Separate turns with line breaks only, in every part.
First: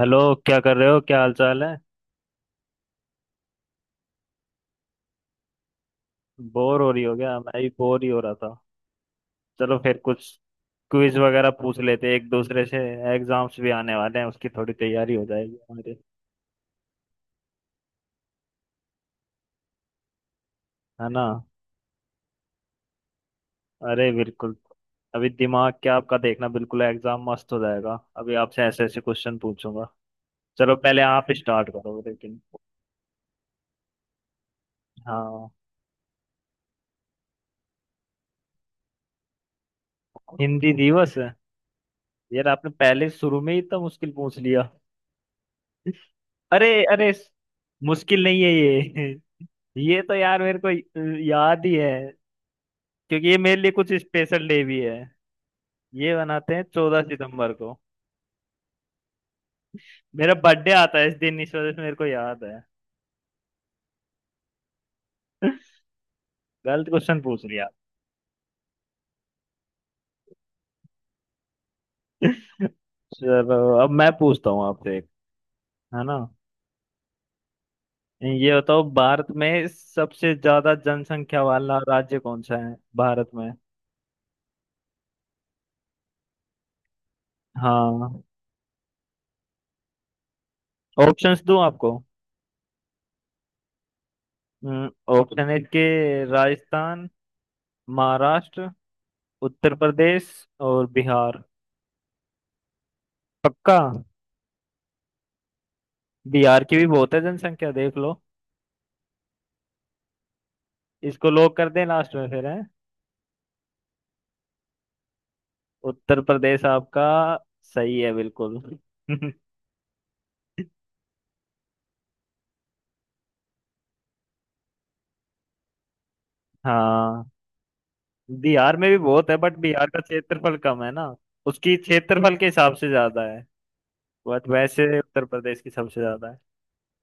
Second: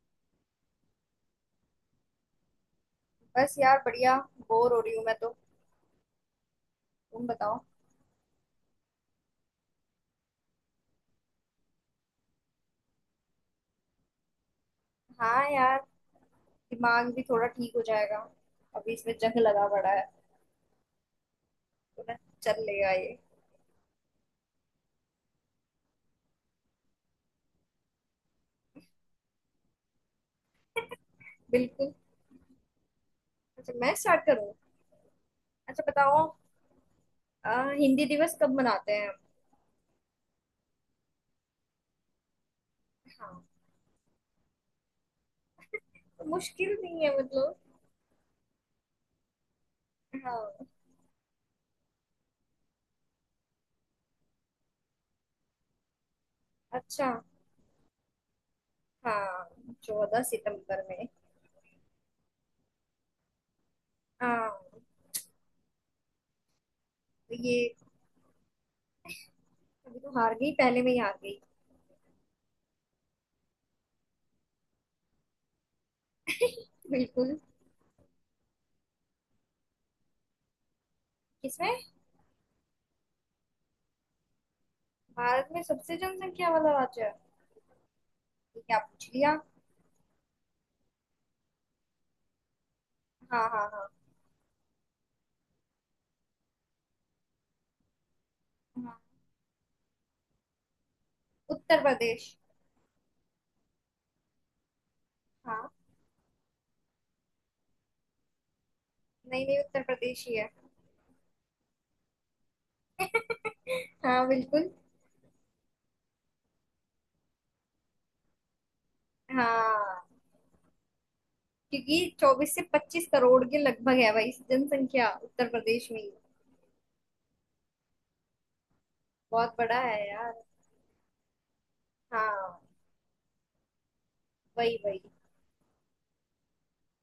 Hello. क्या कर रहे हो, क्या हाल चाल है?
बस यार बढ़िया। बोर हो रही हूँ मैं तो।
बोर हो रही हो
तुम
क्या?
बताओ।
मैं भी बोर ही हो रहा था। चलो फिर कुछ क्विज वगैरह पूछ लेते हैं एक दूसरे से। एग्जाम्स भी आने वाले हैं, उसकी थोड़ी तैयारी हो
हाँ
जाएगी
यार,
हमारी।
दिमाग भी थोड़ा ठीक हो जाएगा। अभी इसमें जंग लगा पड़ा है।
है ना?
तो ना, चल लेगा ये।
अरे बिल्कुल। अभी दिमाग क्या आपका, देखना बिल्कुल एग्जाम मस्त हो जाएगा। अभी आपसे ऐसे ऐसे क्वेश्चन पूछूंगा। चलो पहले आप स्टार्ट
बिल्कुल।
करो लेकिन।
अच्छा, मैं स्टार्ट करूँ?
हाँ।
अच्छा बताओ, अ, हिंदी दिवस कब मनाते हैं?
हिंदी दिवस है? यार आपने पहले शुरू
हाँ।
में ही इतना मुश्किल पूछ लिया।
तो
अरे
मुश्किल नहीं
अरे
है, मतलब।
मुश्किल नहीं है ये। ये तो यार
हाँ।
मेरे को याद ही है। क्योंकि ये मेरे लिए कुछ स्पेशल डे भी है। ये बनाते हैं 14
अच्छा।
सितंबर को।
हाँ। चौदह
मेरा बर्थडे
सितंबर
आता
में।
है इस दिन, इस वजह से मेरे को याद है।
हाँ।
गलत क्वेश्चन
तो
पूछ
ये,
लिया।
अभी तो हार गई, पहले में ही हार गई।
चलो अब मैं पूछता हूँ आपसे एक, है ना?
बिल्कुल।
ये बताओ, भारत में सबसे ज्यादा जनसंख्या
किसमें?
वाला राज्य कौन सा है, भारत में?
भारत में सबसे जनसंख्या वाला राज्य है?
हाँ।
ये क्या पूछ लिया।
ऑप्शंस दूं आपको?
हाँ हाँ हाँ।
ऑप्शन A के: राजस्थान, महाराष्ट्र,
हाँ।
उत्तर प्रदेश और बिहार।
उत्तर प्रदेश।
पक्का?
हाँ।
बिहार की भी बहुत है जनसंख्या, देख लो।
नहीं नहीं, उत्तर प्रदेश ही है।
इसको लोग कर दें लास्ट में फिर है।
हाँ बिल्कुल।
उत्तर प्रदेश आपका। सही है बिल्कुल।
हाँ। क्योंकि चौबीस से पच्चीस करोड़ के लगभग है भाई जनसंख्या उत्तर प्रदेश में ही।
हाँ। बिहार में भी बहुत है,
बहुत
बट
बड़ा
बिहार का
है यार।
क्षेत्रफल कम है ना। उसकी क्षेत्रफल के
हाँ।
हिसाब से ज्यादा है। बट
वही
वैसे
वही।
उत्तर प्रदेश की सबसे ज्यादा है।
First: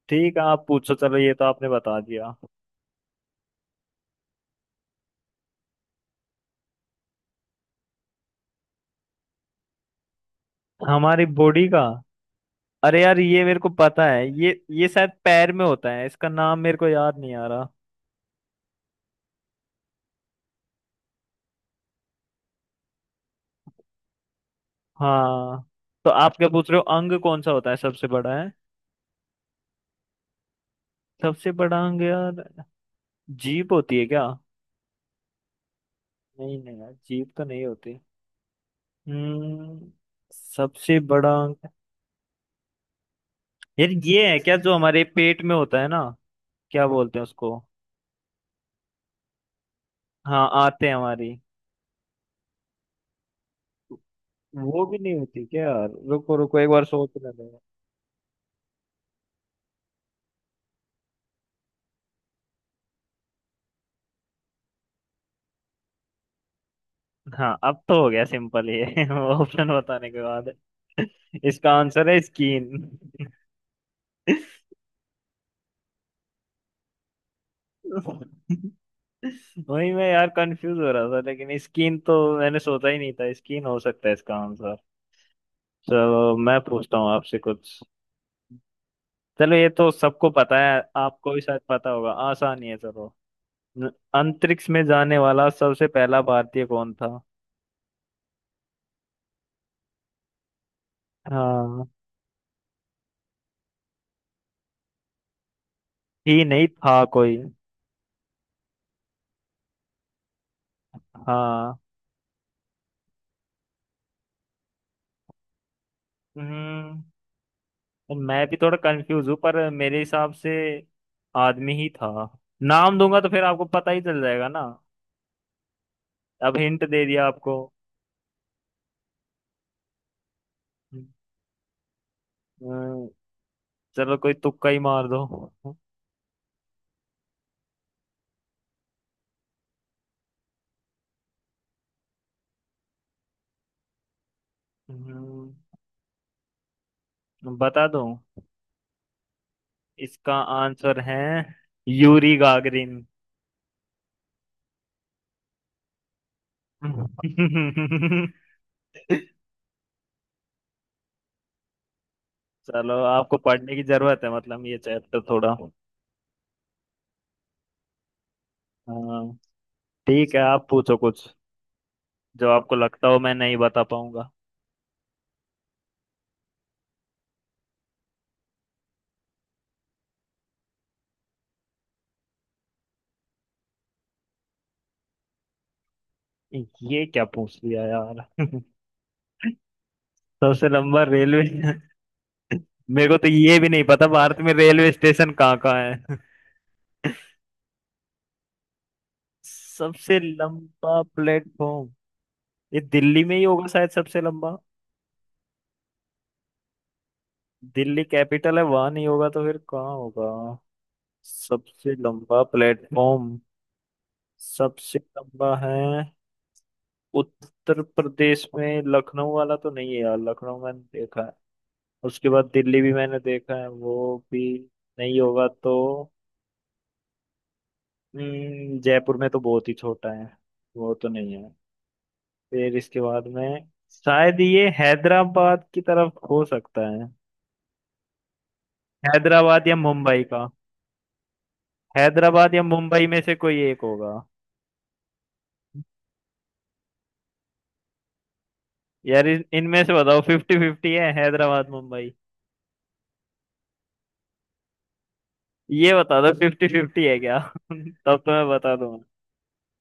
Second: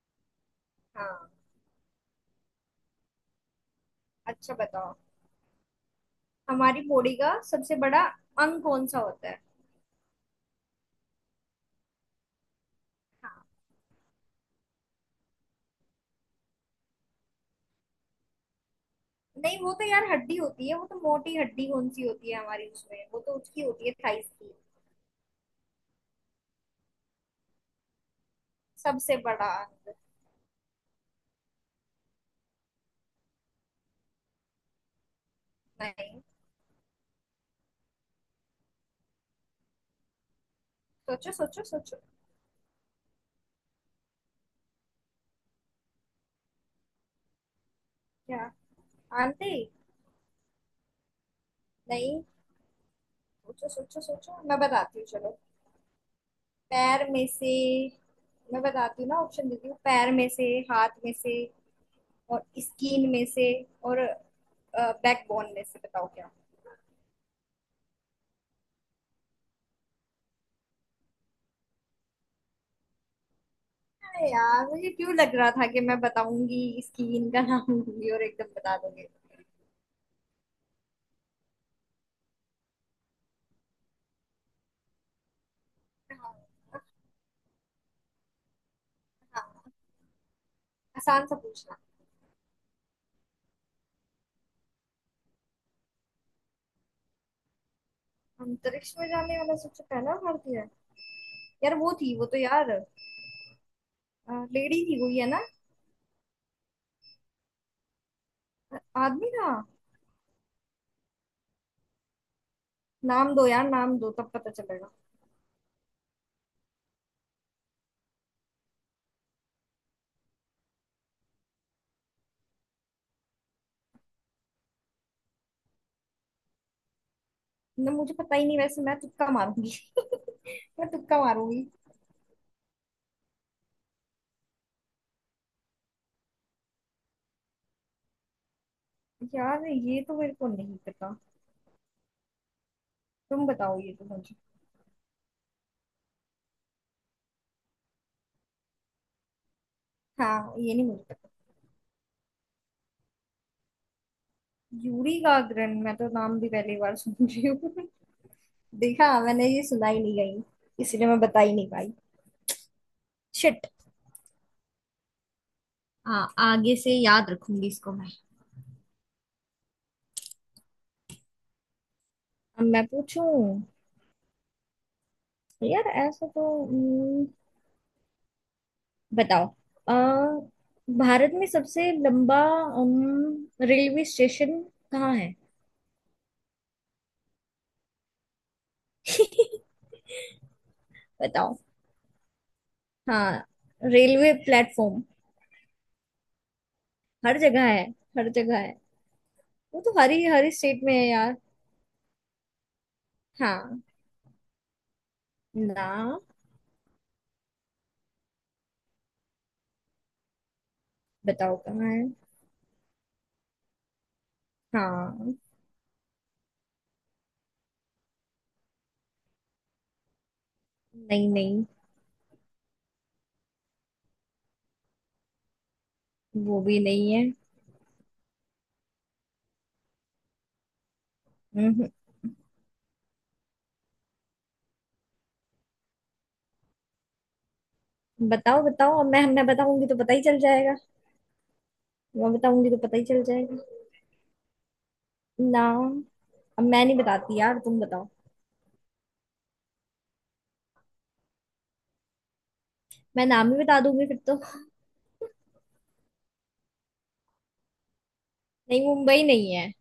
ठीक है, आप पूछो। चलो
हाँ।
ये तो आपने बता दिया।
अच्छा बताओ, हमारी बॉडी का सबसे बड़ा अंग कौन सा होता है?
हमारी बॉडी का। अरे यार
हाँ।
ये मेरे को पता है, ये शायद पैर में होता है, इसका नाम मेरे को याद नहीं आ रहा।
नहीं, वो तो यार हड्डी होती है, वो तो मोटी हड्डी कौन सी होती है हमारी, उसमें वो तो उसकी होती है थाइस की।
हाँ। तो आप क्या पूछ रहे हो, अंग कौन सा होता है सबसे बड़ा है?
सबसे बड़ा अंग।
सबसे बड़ा अंग यार। जीभ होती है क्या?
नहीं।
नहीं नहीं यार, जीभ तो नहीं होती। हम्म। सबसे
सोचो
बड़ा
सोचो
अंग।
सोचो।
यार ये है क्या जो हमारे पेट में होता है ना? क्या बोलते हैं उसको?
क्या? आंटी?
हाँ आते हैं हमारी।
नहीं। सोचो सोचो सोचो, मैं
वो भी
बताती हूँ
नहीं
चलो।
होती क्या यार? रुको रुको, एक बार
पैर में
सोचने दो।
से। मैं बताती हूँ ना, ऑप्शन देती हूँ। पैर में से, हाथ में से, और स्किन में से, और बैकबोन में से, बताओ क्या।
हाँ अब तो हो गया सिंपल ये। ऑप्शन बताने के बाद। इसका आंसर है स्कीन।
अरे यार, मुझे क्यों लग रहा था कि मैं बताऊंगी, स्किन का नाम लूंगी और एकदम बता दोगे।
वही मैं यार कंफ्यूज हो रहा था, लेकिन स्कीन तो मैंने सोचा ही नहीं था स्कीन हो सकता है इसका आंसर।
हाँ।
चलो मैं पूछता हूँ आपसे कुछ। चलो ये
हाँ,
तो सबको पता है,
आसान
आपको
सा
भी शायद
पूछना।
पता होगा, आसान ही है चलो। न- अंतरिक्ष में जाने वाला सबसे पहला भारतीय कौन था?
अंतरिक्ष में जाने वाला सबसे पहला भारतीय है? यार
हाँ।
वो थी, वो तो यार लेडी थी, वो ही है ना?
ही नहीं था कोई।
आदमी था?
हाँ।
नाम दो यार, नाम दो तब पता चलेगा।
हम्म मैं भी थोड़ा कंफ्यूज हूँ, पर मेरे हिसाब से आदमी ही था। नाम दूंगा तो फिर आपको पता ही चल जाएगा ना। अब हिंट दे दिया आपको।
ना, मुझे पता ही नहीं, वैसे मैं तुक्का मारूंगी। मैं तुक्का मारूंगी।
अम्म, चलो कोई तुक्का ही मार दो।
यार ये तो मेरे को नहीं पता, तुम बताओ, ये तो मुझे।
अम्म, बता दूं, इसका
हाँ, ये नहीं
आंसर
मुझे
है यूरी गागरिन।
पता। यूरी गागरन, मैं तो नाम भी पहली बार सुन रही हूँ। देखा, मैंने ये सुना ही नहीं, गई इसलिए मैं बता ही नहीं पाई।
चलो आपको
शिट।
पढ़ने की जरूरत है मतलब, ये चैप्टर थोड़ा।
हाँ, आगे से याद रखूंगी इसको मैं।
हाँ, ठीक है। आप पूछो कुछ जो
अब
आपको
मैं
लगता हो मैं नहीं
पूछूं?
बता पाऊंगा।
यार ऐसा तो बताओ। अ, भारत में सबसे लंबा रेलवे स्टेशन कहाँ है?
ये क्या पूछ लिया यार। सबसे लंबा रेलवे।
बताओ।
मेरे को तो
हाँ।
ये भी नहीं पता
रेलवे
भारत में रेलवे
प्लेटफॉर्म
स्टेशन कहाँ कहाँ है।
हर जगह है, हर जगह है। वो तो हर
सबसे
ही हर ही स्टेट में
लंबा
है यार।
प्लेटफॉर्म ये दिल्ली में ही होगा
हाँ।
शायद, सबसे लंबा।
ना।
दिल्ली कैपिटल है, वहां नहीं होगा तो फिर कहाँ होगा?
बताओ कहाँ
सबसे
है।
लंबा प्लेटफॉर्म, सबसे
हाँ।
लंबा है। उत्तर प्रदेश में लखनऊ वाला तो नहीं है यार, लखनऊ मैंने देखा
नहीं
है।
नहीं।
उसके बाद दिल्ली भी मैंने देखा है, वो भी नहीं होगा तो।
वो भी नहीं है।
जयपुर में तो बहुत ही छोटा है, वो तो नहीं है।
हम्म।
फिर इसके बाद में शायद ये हैदराबाद की तरफ हो सकता है।
बताओ बताओ, अब मैं
हैदराबाद या
बताऊंगी तो पता ही
मुंबई
चल
का।
जाएगा। मैं
हैदराबाद या
बताऊंगी तो पता ही
मुंबई में
चल
से कोई
जाएगा।
एक होगा।
ना। अब मैं नहीं बताती यार, तुम बताओ।
यार इनमें से बताओ, फिफ्टी फिफ्टी है, हैदराबाद मुंबई।
मैं नाम ही बता दूंगी फिर तो।
ये बता दो, फिफ्टी फिफ्टी है क्या? तब तो मैं बता
नहीं,
दूंगा।
मुंबई नहीं है।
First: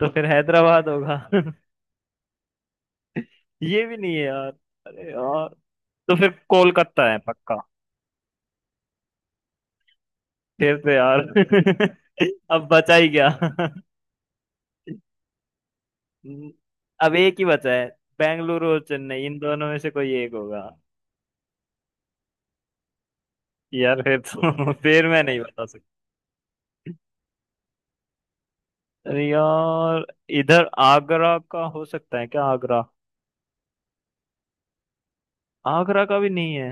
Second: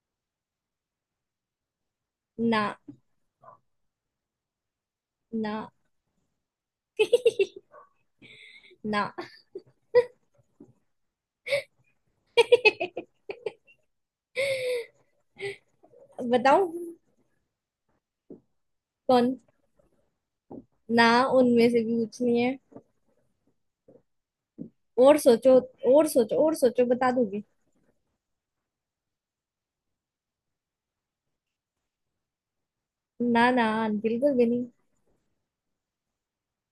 तो फिर हैदराबाद होगा।
ना।
ये भी नहीं है यार। अरे यार।
ना।
तो फिर कोलकाता है पक्का।
ना।
फिर तो यार। अब बचा ही क्या? हम्म,
बताओ।
अब एक ही बचा है, बेंगलुरु और चेन्नई,
कौन?
इन दोनों में से कोई एक होगा।
ना, उनमें से भी कुछ नहीं।
यार फिर तो। फिर
और
मैं नहीं
सोचो,
बता सकता।
और सोचो और सोचो, बता दूंगी।
अरे यार इधर आगरा का हो सकता है क्या? आगरा?
ना ना, बिल्कुल भी नहीं।
आगरा का भी नहीं है।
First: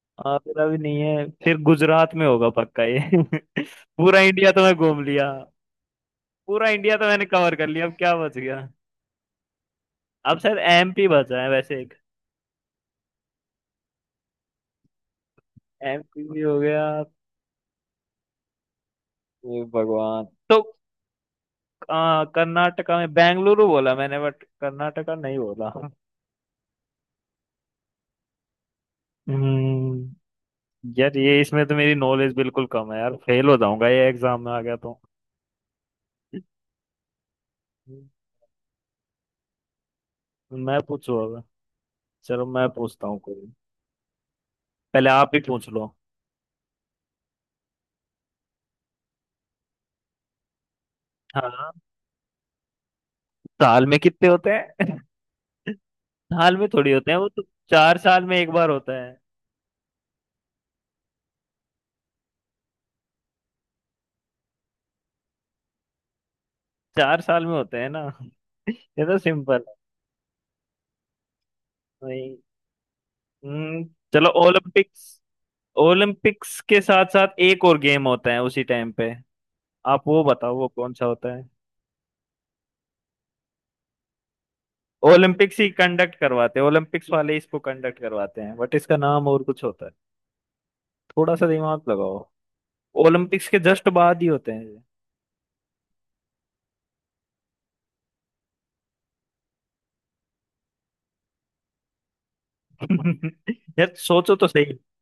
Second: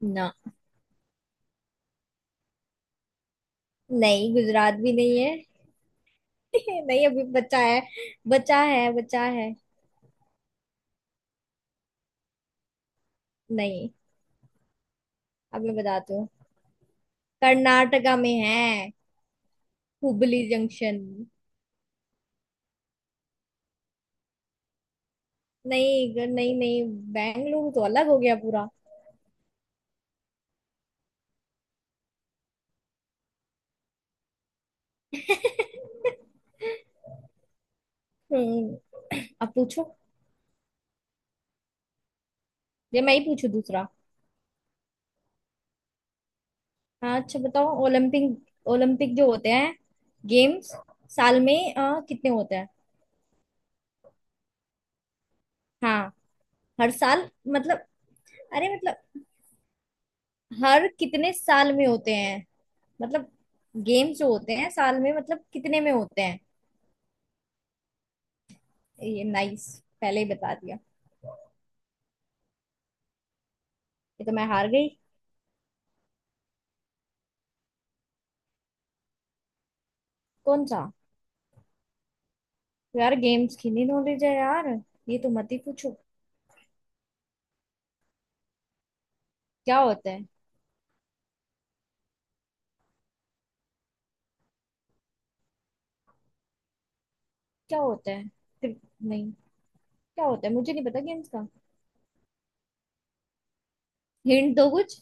ना।
आगरा भी नहीं है फिर। गुजरात में होगा पक्का ये। पूरा
नहीं,
इंडिया तो मैं
गुजरात भी
घूम
नहीं
लिया।
है।
पूरा इंडिया तो
नहीं, अभी
मैंने कवर
बचा
कर
है।
लिया, अब क्या बच गया?
बचा है बचा है।
अब शायद एमपी बचा है वैसे एक।
नहीं। अब मैं बताती
एमपी
हूँ।
भी हो गया।
कर्नाटका में है,
हे भगवान।
हुबली
तो
जंक्शन।
कर्नाटका में बेंगलुरु बोला मैंने, बट कर्नाटका नहीं बोला।
नहीं नहीं। बेंगलुरु तो अलग हो गया पूरा।
हम्म यार ये इसमें तो मेरी नॉलेज बिल्कुल कम है, यार फेल हो जाऊंगा ये एग्जाम में आ गया तो।
हम्म अब पूछो।
मैं पूछू अब। चलो मैं
ये
पूछता
मैं
हूँ
ही पूछू
कोई।
दूसरा।
पहले आप ही पूछ लो।
हाँ, अच्छा बताओ। ओलंपिक, ओलंपिक जो होते हैं गेम्स, साल
हाँ।
में कितने होते हैं?
साल में कितने होते हैं?
हाँ।
साल में
हर
थोड़ी होते हैं वो
साल
तो,
मतलब?
4 साल में एक बार
अरे
होता है।
मतलब, हर कितने साल में होते हैं, मतलब गेम्स जो होते हैं साल में, मतलब कितने में होते हैं?
4 साल में होते हैं ना। ये तो
ये
सिंपल।
नाइस, पहले ही बता दिया।
वही। हम्म,
ये
चलो
तो मैं हार गई।
ओलंपिक्स। ओलंपिक्स के साथ साथ एक और गेम होता है उसी टाइम पे, आप वो बताओ,
कौन
वो
सा?
कौन सा होता है?
यार गेम्स की नहीं नॉलेज है यार। ये तो मत ही
ओलंपिक्स ही
पूछो।
कंडक्ट करवाते हैं, ओलंपिक्स वाले इसको कंडक्ट करवाते हैं, बट इसका नाम और कुछ
क्या
होता है।
होता है?
थोड़ा सा दिमाग लगाओ, ओलंपिक्स के जस्ट बाद ही होते हैं।
क्या होता है? फिर- नहीं, क्या होता है, मुझे नहीं पता गेम्स का।
ये। यार सोचो तो
हिंट दो
सही।
कुछ।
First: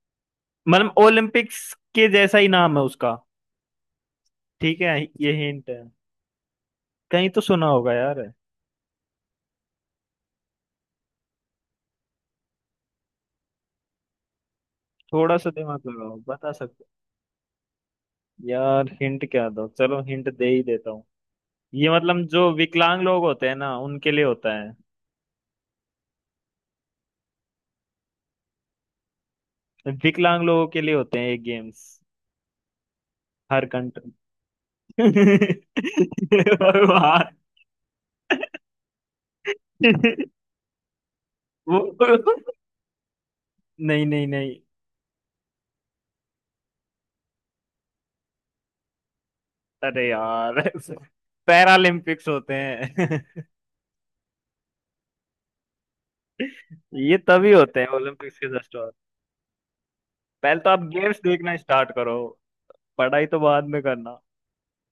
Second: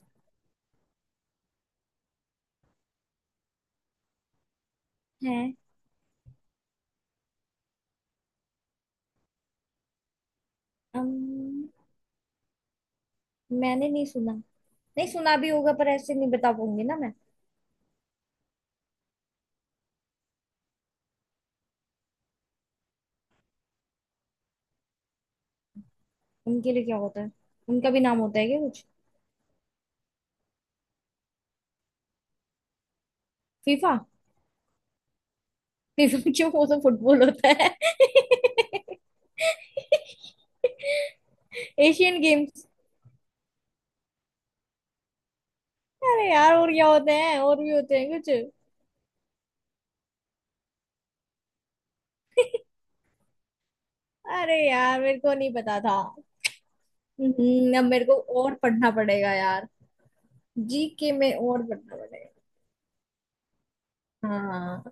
मतलब ओलंपिक्स के जैसा ही नाम है उसका, ठीक है ये
है।
हिंट है। कहीं तो सुना होगा यार।
अम, मैंने नहीं सुना। नहीं, सुना
थोड़ा
भी
सा
होगा
दिमाग
पर ऐसे
लगाओ
नहीं बता
बता
पाऊंगी
सकते
ना मैं।
हो। यार हिंट क्या दो, चलो हिंट दे ही देता हूँ। ये मतलब जो विकलांग लोग होते हैं ना उनके लिए होता है।
उनके लिए क्या होता है? उनका भी नाम होता है क्या कुछ?
विकलांग लोगों के लिए होते हैं ये गेम्स, हर
फीफा?
कंट्री।
निजाम क्यों, वो तो फुटबॉल
भगवान।
होता है। एशियन
वो।
गेम्स?
नहीं नहीं नहीं।
अरे यार, और क्या होते हैं, और भी होते हैं कुछ?
अरे यार, पैरालंपिक्स होते हैं।
अरे यार, मेरे को नहीं पता था।
ये तभी होते
अब
हैं
मेरे को
ओलंपिक्स के
और
जस्ट
पढ़ना
बाद।
पड़ेगा यार।
पहले तो आप
जीके
गेम्स
में
देखना
और
स्टार्ट
पढ़ना
करो,
पड़ेगा।
पढ़ाई तो बाद में करना।
हाँ,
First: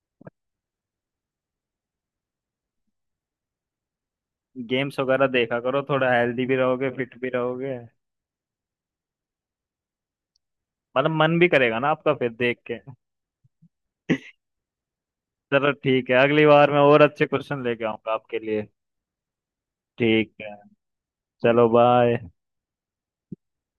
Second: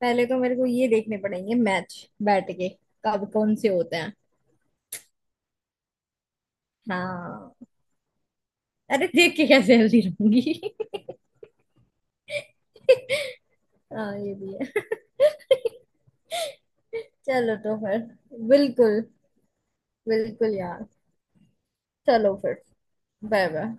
पहले तो मेरे को ये देखने पड़ेंगे मैच, बैठ के, कब कौन से होते हैं।
गेम्स वगैरह देखा करो, थोड़ा हेल्दी भी रहोगे, फिट भी
हाँ।
रहोगे।
अरे, देख के कैसे हेल्दी रहूंगी।
मतलब मन भी करेगा ना आपका फिर देख के।
हाँ ये भी है।
चलो ठीक है, अगली बार मैं और अच्छे
चलो
क्वेश्चन
तो
लेके
फिर।
आऊंगा आपके लिए।
बिल्कुल।
ठीक
बिल्कुल
है।
यार।
चलो बाय।
चलो फिर। Bye bye.